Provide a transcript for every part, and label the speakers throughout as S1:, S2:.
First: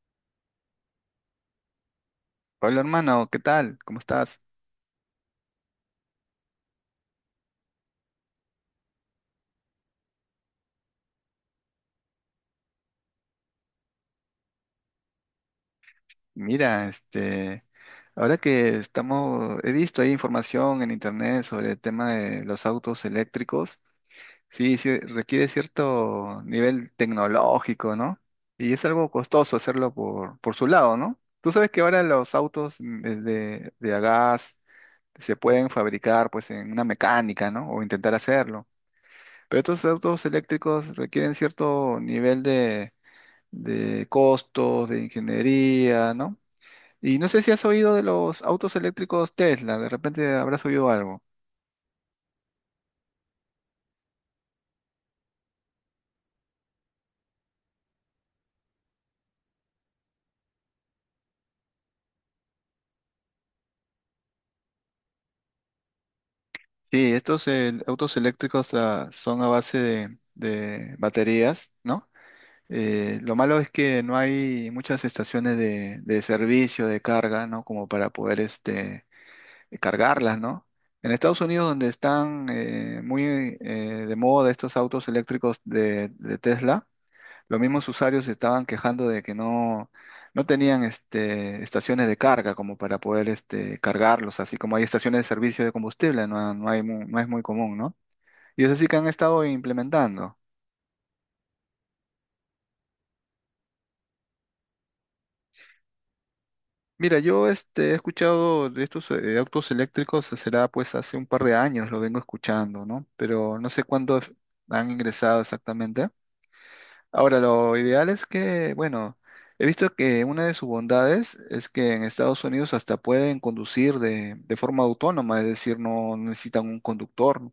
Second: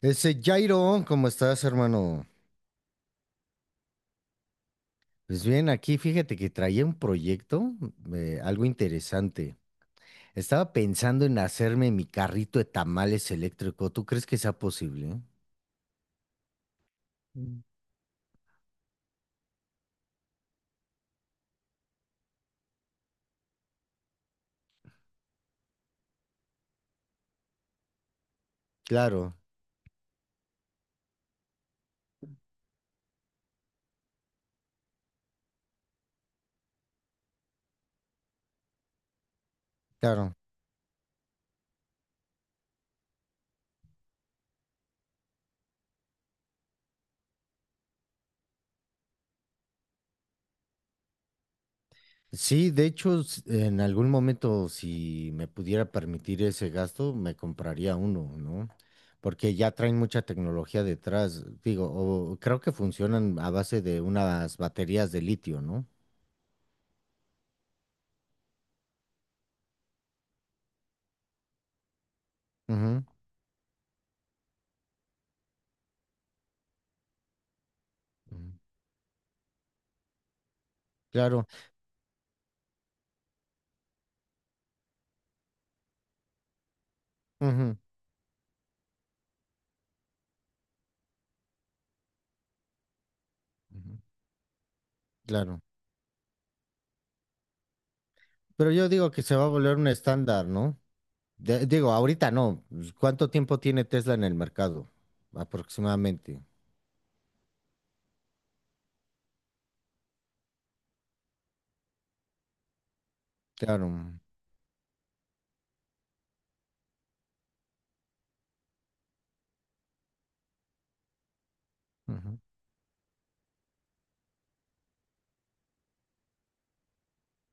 S1: Ese Jairo, ¿cómo estás, hermano?
S2: Hola hermano, ¿qué tal? ¿Cómo estás?
S1: Pues bien, aquí fíjate que traía un proyecto, algo interesante. Estaba pensando en hacerme mi carrito de tamales eléctrico. ¿Tú crees que sea posible?
S2: Mira, este, ahora que estamos, he visto ahí información en internet sobre el tema de los autos eléctricos. Sí, sí, requiere cierto nivel tecnológico, ¿no? Y es algo
S1: Claro,
S2: costoso hacerlo por su lado, ¿no? Tú sabes que ahora los autos es de a gas se pueden fabricar pues en una mecánica, ¿no? O intentar hacerlo. Pero estos autos
S1: claro.
S2: eléctricos requieren cierto nivel de costos, de ingeniería, ¿no? Y no sé si has oído de los autos eléctricos Tesla, de repente habrás oído algo.
S1: Sí, de hecho, en algún momento, si me pudiera permitir ese gasto, me compraría uno, ¿no? Porque ya traen mucha tecnología detrás. Digo, o creo que funcionan a base de unas baterías de litio, ¿no?
S2: Sí, estos autos eléctricos son a base de baterías, ¿no?
S1: Ujú,
S2: Lo malo es que no hay muchas estaciones de servicio, de carga, ¿no? Como para poder
S1: ujú.
S2: este, cargarlas, ¿no? En Estados
S1: Claro.
S2: Unidos, donde están muy de moda estos autos eléctricos de Tesla, los mismos usuarios se estaban quejando de que no tenían este, estaciones de carga como para poder este,
S1: Ujú.
S2: cargarlos, así como hay estaciones de
S1: Claro.
S2: servicio de combustible, no, no hay no es muy común, ¿no? Y es
S1: Pero
S2: así
S1: yo
S2: que han
S1: digo que se
S2: estado
S1: va a volver un
S2: implementando.
S1: estándar, ¿no? Digo, ahorita no. Pues, ¿cuánto tiempo tiene Tesla en el mercado? Aproximadamente.
S2: Mira, yo este, he escuchado de estos autos eléctricos, será pues hace un par de años, lo vengo escuchando, ¿no? Pero no sé
S1: Claro.
S2: cuándo han ingresado exactamente. Ahora, lo ideal es que, bueno, he visto que una de sus bondades es que en
S1: Ujú.
S2: Estados Unidos hasta pueden conducir de forma autónoma, es decir, no necesitan un conductor,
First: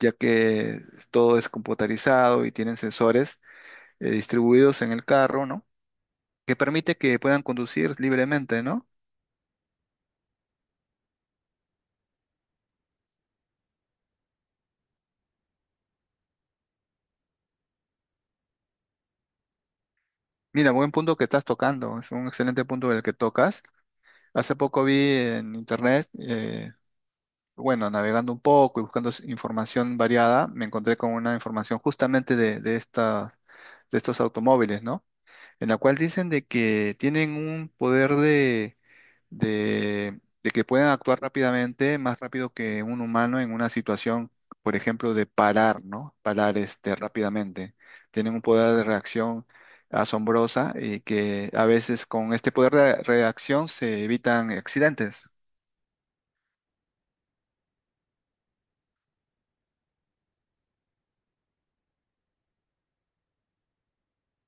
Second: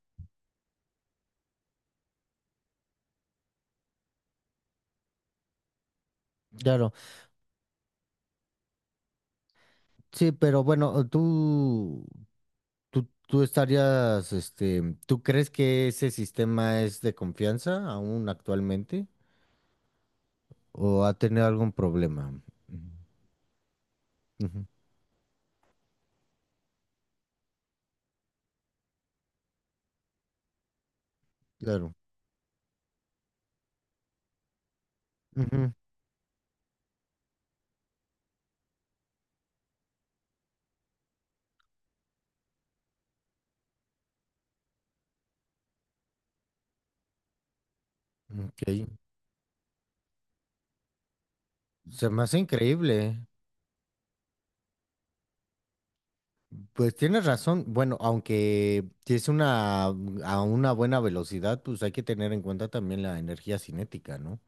S2: ya que todo es computarizado y tienen sensores distribuidos en el carro, ¿no? Que
S1: Claro.
S2: permite que puedan conducir libremente, ¿no?
S1: Sí, pero bueno, tú estarías, ¿tú crees que ese sistema es de confianza aún actualmente?
S2: Mira,
S1: ¿O
S2: buen
S1: ha
S2: punto que estás
S1: tenido algún
S2: tocando, es
S1: problema?
S2: un excelente
S1: Ujú.
S2: punto el que tocas. Hace
S1: Ujú.
S2: poco vi en internet bueno, navegando un poco y buscando información variada, me encontré con una información
S1: Claro.
S2: justamente de estas, de estos automóviles, ¿no? En
S1: Ujú.
S2: la cual dicen de que tienen un poder de que pueden actuar rápidamente, más rápido que un humano en una situación, por ejemplo, de parar, ¿no? Parar este, rápidamente. Tienen un
S1: Ok.
S2: poder de reacción asombrosa y que a veces
S1: Se me
S2: con
S1: hace
S2: este poder de
S1: increíble, ¿eh?
S2: reacción se evitan accidentes.
S1: Pues tienes razón. Bueno, aunque si es una a una buena velocidad, pues hay que tener en cuenta también la energía cinética, ¿no?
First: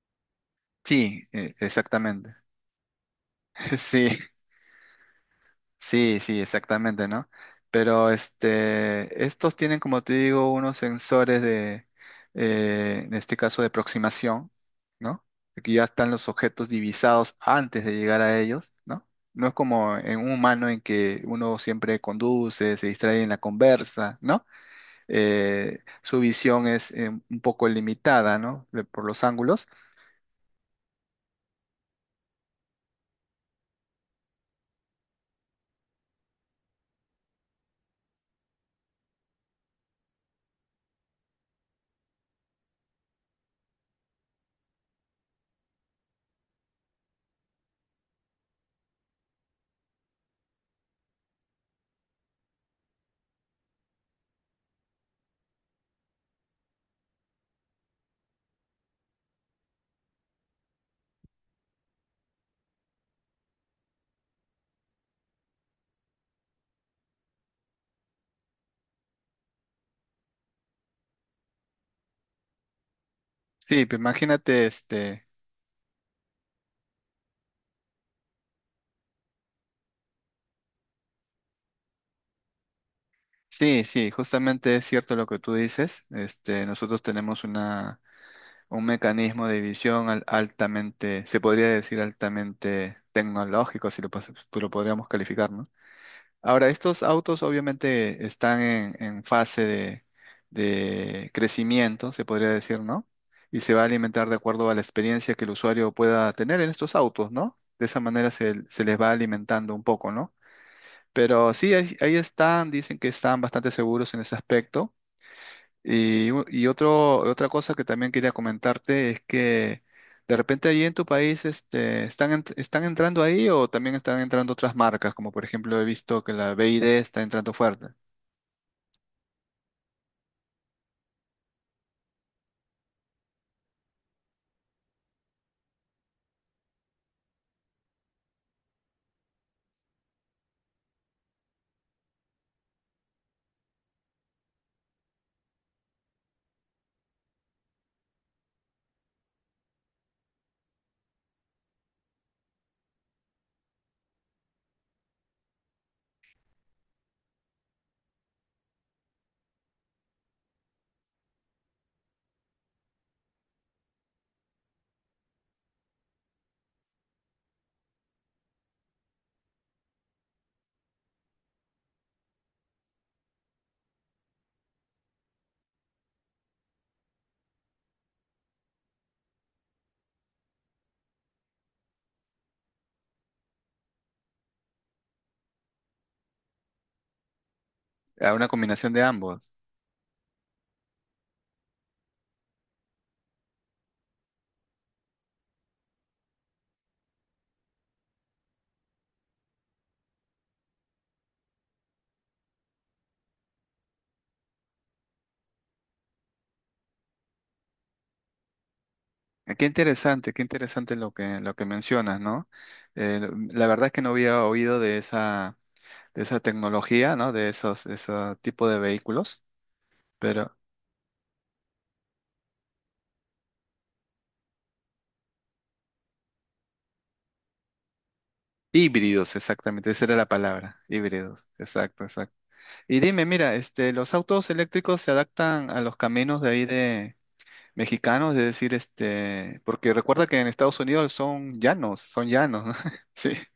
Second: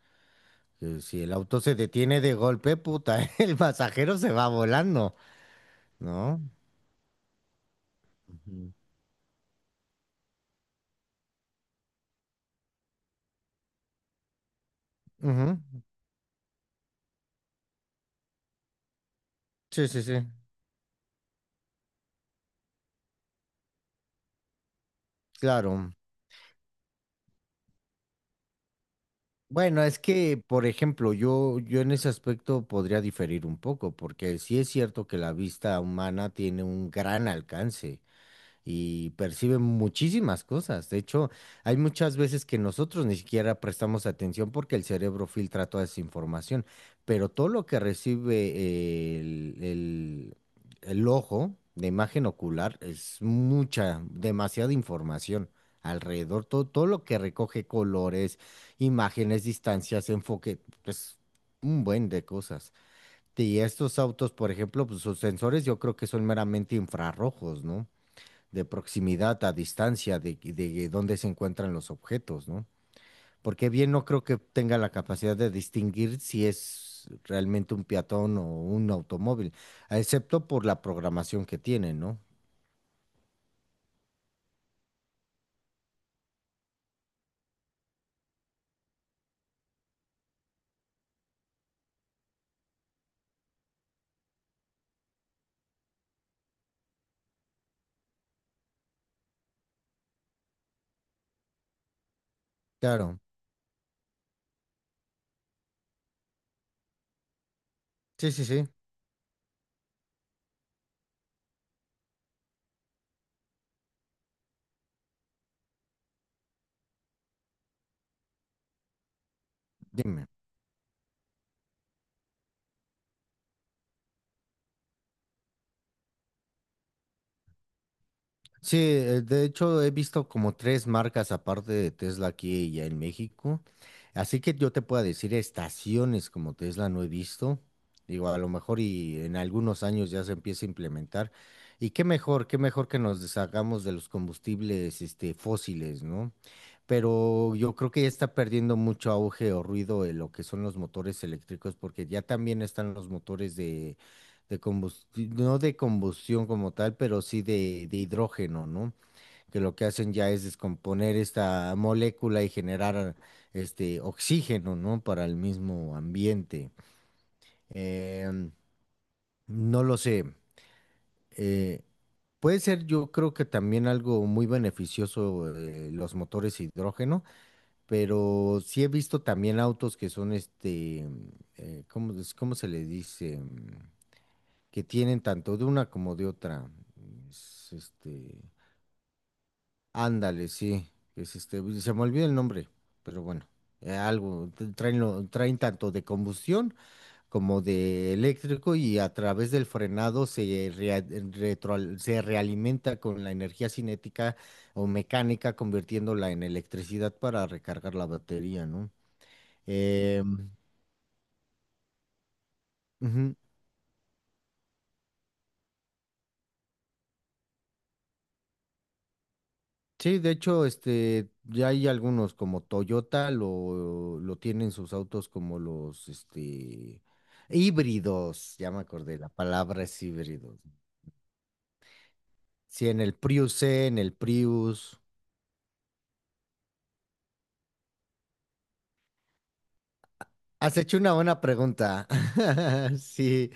S1: Que si
S2: Sí,
S1: el auto se detiene
S2: exactamente.
S1: de golpe, puta, el
S2: Sí,
S1: pasajero se va volando,
S2: sí, sí,
S1: no.
S2: exactamente, ¿no? Pero
S1: Ujú.
S2: este, estos tienen, como te digo, unos sensores de, en este caso, de aproximación, ¿no?
S1: Ujú.
S2: Que ya están los objetos divisados antes de llegar a ellos, ¿no? No es
S1: Sí,
S2: como
S1: sí, sí.
S2: en un humano en que uno siempre conduce, se distrae en la conversa, ¿no?
S1: Claro.
S2: Su visión es un poco limitada, ¿no? Por los ángulos.
S1: Bueno, es que, por ejemplo, yo en ese aspecto podría diferir un poco, porque sí es cierto que la vista humana tiene un gran alcance y perciben muchísimas cosas. De hecho, hay muchas veces que nosotros ni siquiera prestamos atención porque el cerebro filtra toda esa información, pero todo lo que recibe el ojo de imagen ocular es mucha, demasiada información. Alrededor, todo lo que recoge colores, imágenes, distancias, enfoque, pues un buen de cosas. Y estos autos, por ejemplo, pues sus sensores yo creo que son meramente infrarrojos, ¿no? De proximidad a distancia, de dónde se encuentran los objetos, ¿no? Porque
S2: Sí,
S1: bien
S2: pues
S1: no creo que
S2: imagínate,
S1: tenga la
S2: este.
S1: capacidad de distinguir si es realmente un peatón o un automóvil, excepto por la programación que tiene, ¿no?
S2: Sí, sí, justamente es cierto lo que tú dices. Este, nosotros tenemos una, un mecanismo de visión altamente, se podría decir altamente tecnológico, si lo, tú lo podríamos calificar, ¿no? Ahora, estos autos obviamente están en fase de crecimiento, se podría decir, ¿no?
S1: Claro.
S2: Y se va a alimentar de acuerdo a la experiencia que el usuario pueda tener en estos autos, ¿no? De esa manera
S1: Sí, sí, sí.
S2: se les va alimentando un poco, ¿no? Pero sí, ahí están, dicen que están bastante seguros en ese aspecto. Y, y otro, otra cosa que también quería comentarte es que
S1: Dime.
S2: de repente ahí en tu país este, ¿están, están entrando ahí o también están entrando otras marcas? Como por ejemplo he visto que la BID está entrando fuerte.
S1: Sí, de hecho he visto como tres marcas aparte de Tesla aquí y ya en México. Así que yo te puedo decir estaciones como Tesla no he visto. Digo, a lo mejor y en algunos años ya se empieza a implementar. Y qué mejor que nos deshagamos de los combustibles, fósiles, ¿no? Pero yo creo que ya está perdiendo mucho auge o ruido en lo que son los motores eléctricos, porque ya también están los motores de combustión, no de combustión como tal, pero sí de hidrógeno, ¿no? Que lo que hacen ya es descomponer esta molécula y generar este oxígeno, ¿no? Para el mismo ambiente. Em, no lo sé. eh, Puede ser, yo creo que también algo muy beneficioso los motores hidrógeno, pero sí he visto también autos que son ¿cómo, cómo se le dice? Que tienen tanto de una como de otra. Es,
S2: A
S1: este,
S2: una combinación de ambos.
S1: ándale, sí, es uy, se me olvidó el nombre, pero bueno, algo, traen, traen tanto de combustión como de eléctrico y a través del frenado se, se realimenta con la energía cinética o mecánica, convirtiéndola en electricidad para recargar la batería, ¿no?
S2: Qué
S1: Eh,
S2: interesante, qué interesante lo que mencionas, ¿no?
S1: ujú.
S2: La verdad es que no había oído de esa tecnología, ¿no? De esos, de ese tipo de vehículos.
S1: Sí, de hecho, ya hay algunos como Toyota lo tienen sus autos como los, híbridos, ya me acordé, la
S2: Híbridos,
S1: palabra
S2: exactamente,
S1: es
S2: esa era la
S1: híbridos.
S2: palabra, híbridos, exacto, exacto.
S1: Sí,
S2: Y
S1: en el
S2: dime, mira,
S1: Prius,
S2: este,
S1: en
S2: los
S1: el
S2: autos
S1: Prius.
S2: eléctricos se adaptan a los caminos de ahí de mexicanos, de decir, este, porque recuerda que en
S1: Has
S2: Estados
S1: hecho una
S2: Unidos
S1: buena pregunta.
S2: son llanos, ¿no? Sí.
S1: Sí.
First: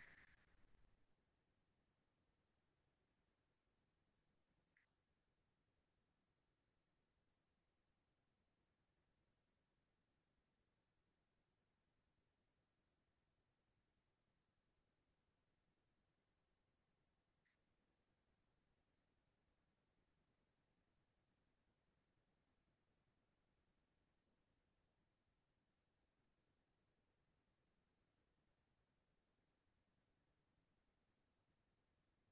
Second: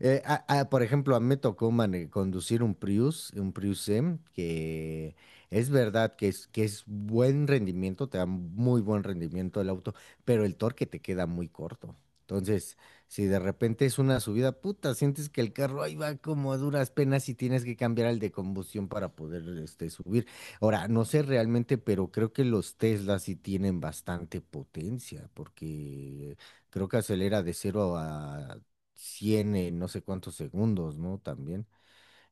S1: Por ejemplo, a mí me tocó conducir un Prius M, que es verdad que es buen rendimiento, te da muy buen rendimiento el auto, pero el torque te queda muy corto. Entonces, si de repente es una subida, puta, sientes que el carro ahí va como a duras penas y tienes que cambiar al de combustión para poder subir. Ahora, no sé realmente, pero creo que los Teslas sí tienen bastante potencia, porque creo que acelera de 0 a 100 en no sé cuántos segundos, ¿no? También.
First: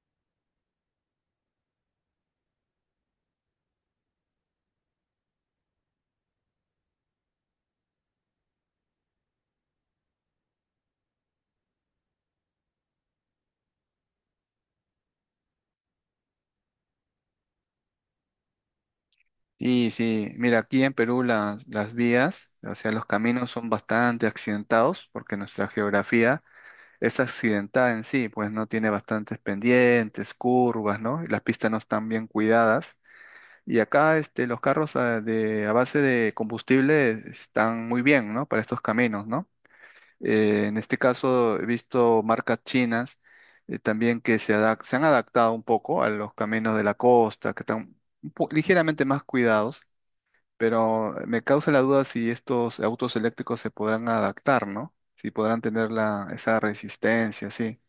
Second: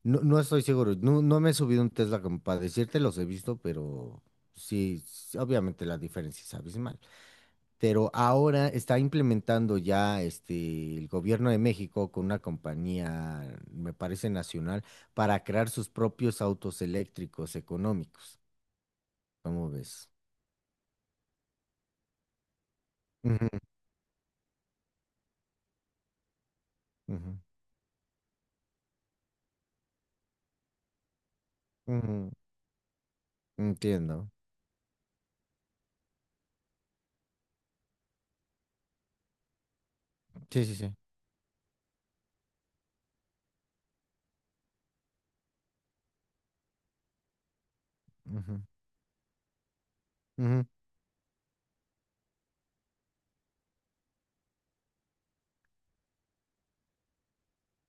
S1: No, no estoy seguro, no, no me he subido un Tesla como para decirte, los he visto, pero sí, obviamente la diferencia es abismal. Pero ahora está implementando ya el gobierno de México con una compañía, me parece nacional, para crear sus propios autos eléctricos económicos. ¿Cómo
S2: Sí,
S1: ves?
S2: sí, mira, aquí en Perú las vías, o sea, los caminos
S1: Ujú,
S2: son bastante accidentados porque nuestra geografía es
S1: ujú,
S2: accidentada en sí, pues no tiene bastantes pendientes, curvas, ¿no? Y las pistas no están bien
S1: ujú,
S2: cuidadas. Y acá
S1: entiendo.
S2: este, los carros a base de combustible están muy bien, ¿no? Para estos caminos, ¿no?
S1: Sí, sí,
S2: En
S1: sí.
S2: este caso he visto marcas chinas también que se, se han adaptado un poco a los caminos de la costa, que están
S1: Ujú,
S2: ligeramente más cuidados,
S1: ujú.
S2: pero me causa la duda si estos autos eléctricos se podrán adaptar, ¿no? Si podrán tener la, esa resistencia, sí.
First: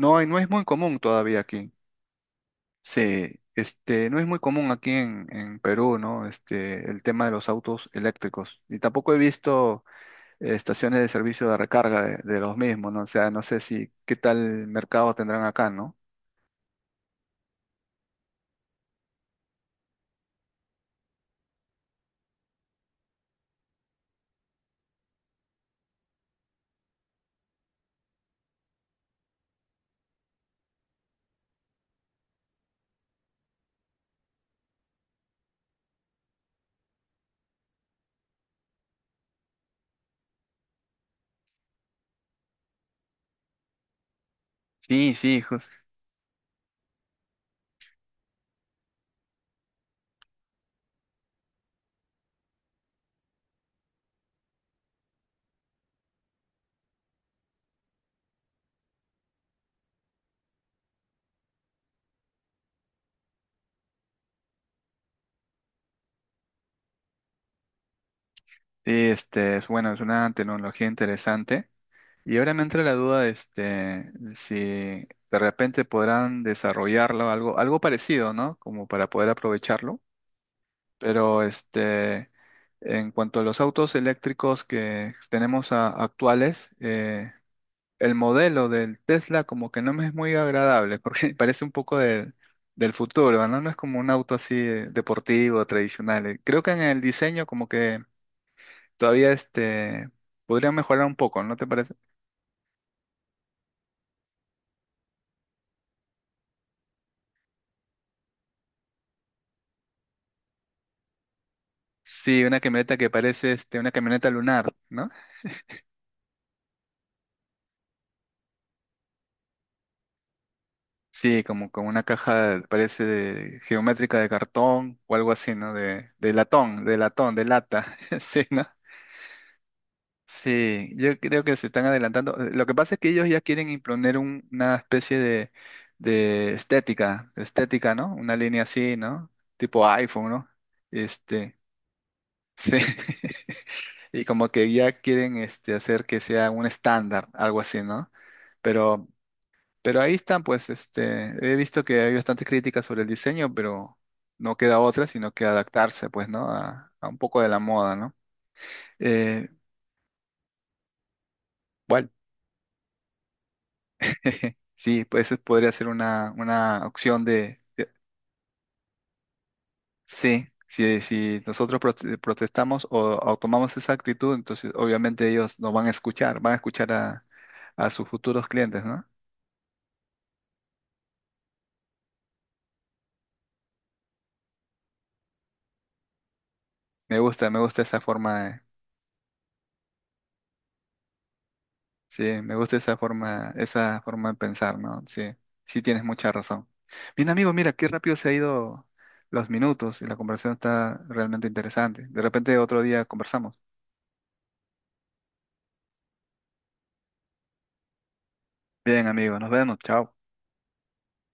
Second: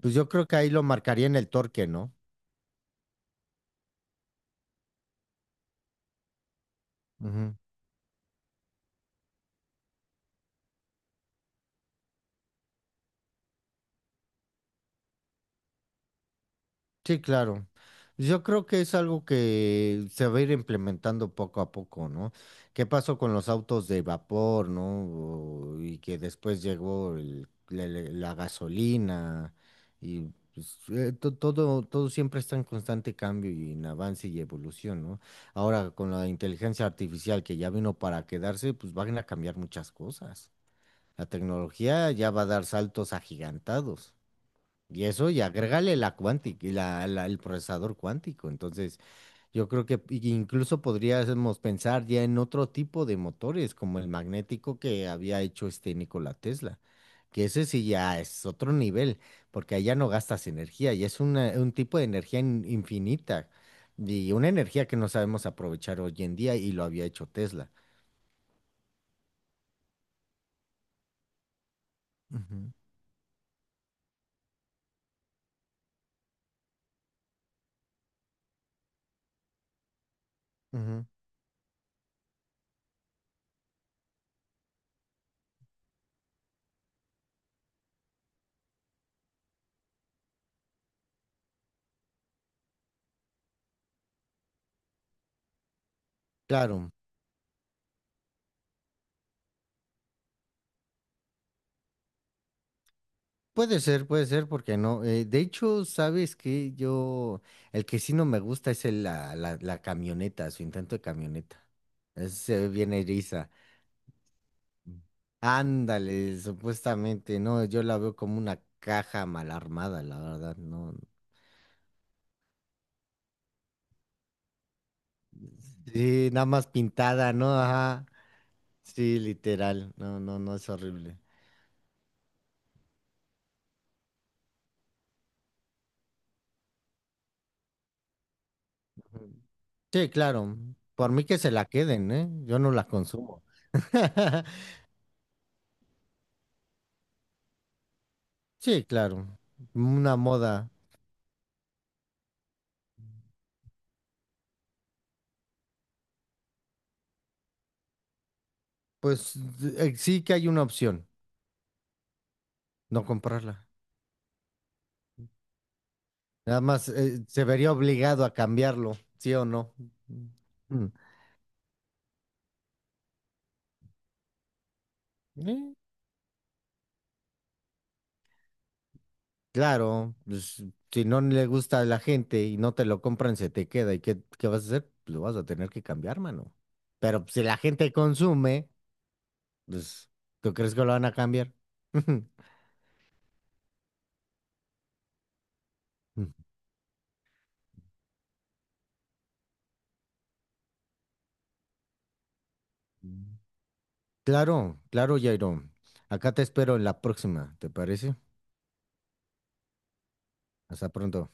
S1: Pues yo
S2: no
S1: creo
S2: es
S1: que
S2: muy
S1: ahí lo
S2: común
S1: marcaría en
S2: todavía
S1: el
S2: aquí.
S1: torque, ¿no?
S2: Sí, este, no es muy común aquí en Perú, ¿no? Este, el tema de los autos eléctricos. Y tampoco he visto estaciones de servicio de recarga de los mismos, ¿no? O sea, no sé si qué tal mercado tendrán acá, ¿no?
S1: Sí, claro. Yo creo que es algo que se va a ir implementando poco a poco, ¿no? ¿Qué pasó con los autos de vapor, ¿no? Y que después llegó la gasolina y pues, todo, todo siempre está en constante cambio y en avance y evolución, ¿no? Ahora con la inteligencia artificial que ya vino para quedarse, pues van a cambiar muchas cosas. La tecnología ya va a dar saltos agigantados. Y
S2: Sí,
S1: eso, y
S2: sí,
S1: agrégale la cuántica, y el procesador cuántico. Entonces, yo creo que incluso podríamos pensar ya en otro tipo de motores, como el magnético que había hecho este Nikola Tesla, que ese sí ya es otro nivel, porque allá no gastas energía, y es un tipo de energía infinita, y una energía que no sabemos aprovechar hoy en día, y lo había hecho Tesla.
S2: sí, este, es bueno, es una tecnología interesante. Y ahora me
S1: Ujú,
S2: entra la duda, este, si de repente podrán desarrollarlo, algo, algo parecido, ¿no? Como para poder aprovecharlo.
S1: ujú.
S2: Pero este, en cuanto a los autos eléctricos que tenemos actuales, el modelo del Tesla como que no me es muy agradable porque parece un poco del futuro, ¿no? No es como un auto así deportivo, tradicional. Creo que en
S1: Claro,
S2: el diseño como que todavía este, podría mejorar un poco, ¿no te parece?
S1: puede ser, puede ser, porque no. De hecho, sabes que yo, el que sí no me gusta es la camioneta, su intento de camioneta.
S2: Sí,
S1: Se
S2: una
S1: ve bien
S2: camioneta que
S1: eriza.
S2: parece este, una camioneta lunar, ¿no?
S1: Ándale, supuestamente, no, yo la veo como una caja mal armada, la verdad, no.
S2: Sí, como como una caja, parece geométrica de cartón o algo así, ¿no?
S1: Sí,
S2: De
S1: nada más
S2: latón, de
S1: pintada,
S2: latón, de
S1: ¿no?
S2: lata.
S1: Ajá.
S2: Sí, ¿no?
S1: Sí, literal, no, no, no, es
S2: Sí, yo
S1: horrible.
S2: creo que se están adelantando. Lo que pasa es que ellos ya quieren imponer una especie de estética, ¿no? Una línea así, ¿no?
S1: Ujú.
S2: Tipo
S1: Sí,
S2: iPhone, ¿no?
S1: claro, por mí que se
S2: Este,
S1: la queden, ¿eh? Yo no
S2: sí.
S1: la consumo.
S2: Y como que ya quieren este, hacer que sea un estándar, algo así, ¿no?
S1: Sí,
S2: Pero
S1: claro,
S2: Pero ahí
S1: una
S2: están, pues,
S1: moda.
S2: este, he visto que hay bastantes críticas sobre el diseño, pero no queda otra, sino que adaptarse, pues, ¿no? A un poco de la moda, ¿no?
S1: Pues
S2: Eh,
S1: sí que hay una opción,
S2: bueno,
S1: no comprarla.
S2: sí, pues eso podría ser
S1: Nada
S2: una
S1: más
S2: opción
S1: se
S2: de,
S1: vería
S2: de-
S1: obligado a cambiarlo, ¿sí o no?
S2: Sí,
S1: Mm.
S2: si, si nosotros protestamos o tomamos esa actitud, entonces obviamente ellos nos
S1: Mm.
S2: van a escuchar a sus futuros clientes, ¿no?
S1: Claro, pues, si no le gusta a la gente y no te lo compran, se te queda. ¿Y qué, qué vas a hacer? Pues, lo vas a tener que cambiar, mano. Pero pues, si la
S2: Me gusta
S1: gente
S2: esa forma.
S1: consume, pues, ¿tú crees que lo van a cambiar?
S2: Sí, me gusta esa forma de pensar, ¿no? Sí, sí tienes mucha razón. Bien, amigo, mira, qué rápido se ha ido los minutos y la conversación está realmente interesante. De repente otro día
S1: Mm.
S2: conversamos.
S1: Claro, claro, Jairo. Acá te espero en la próxima, ¿te parece?
S2: Bien, amigo, nos vemos. Chao.
S1: Hasta pronto.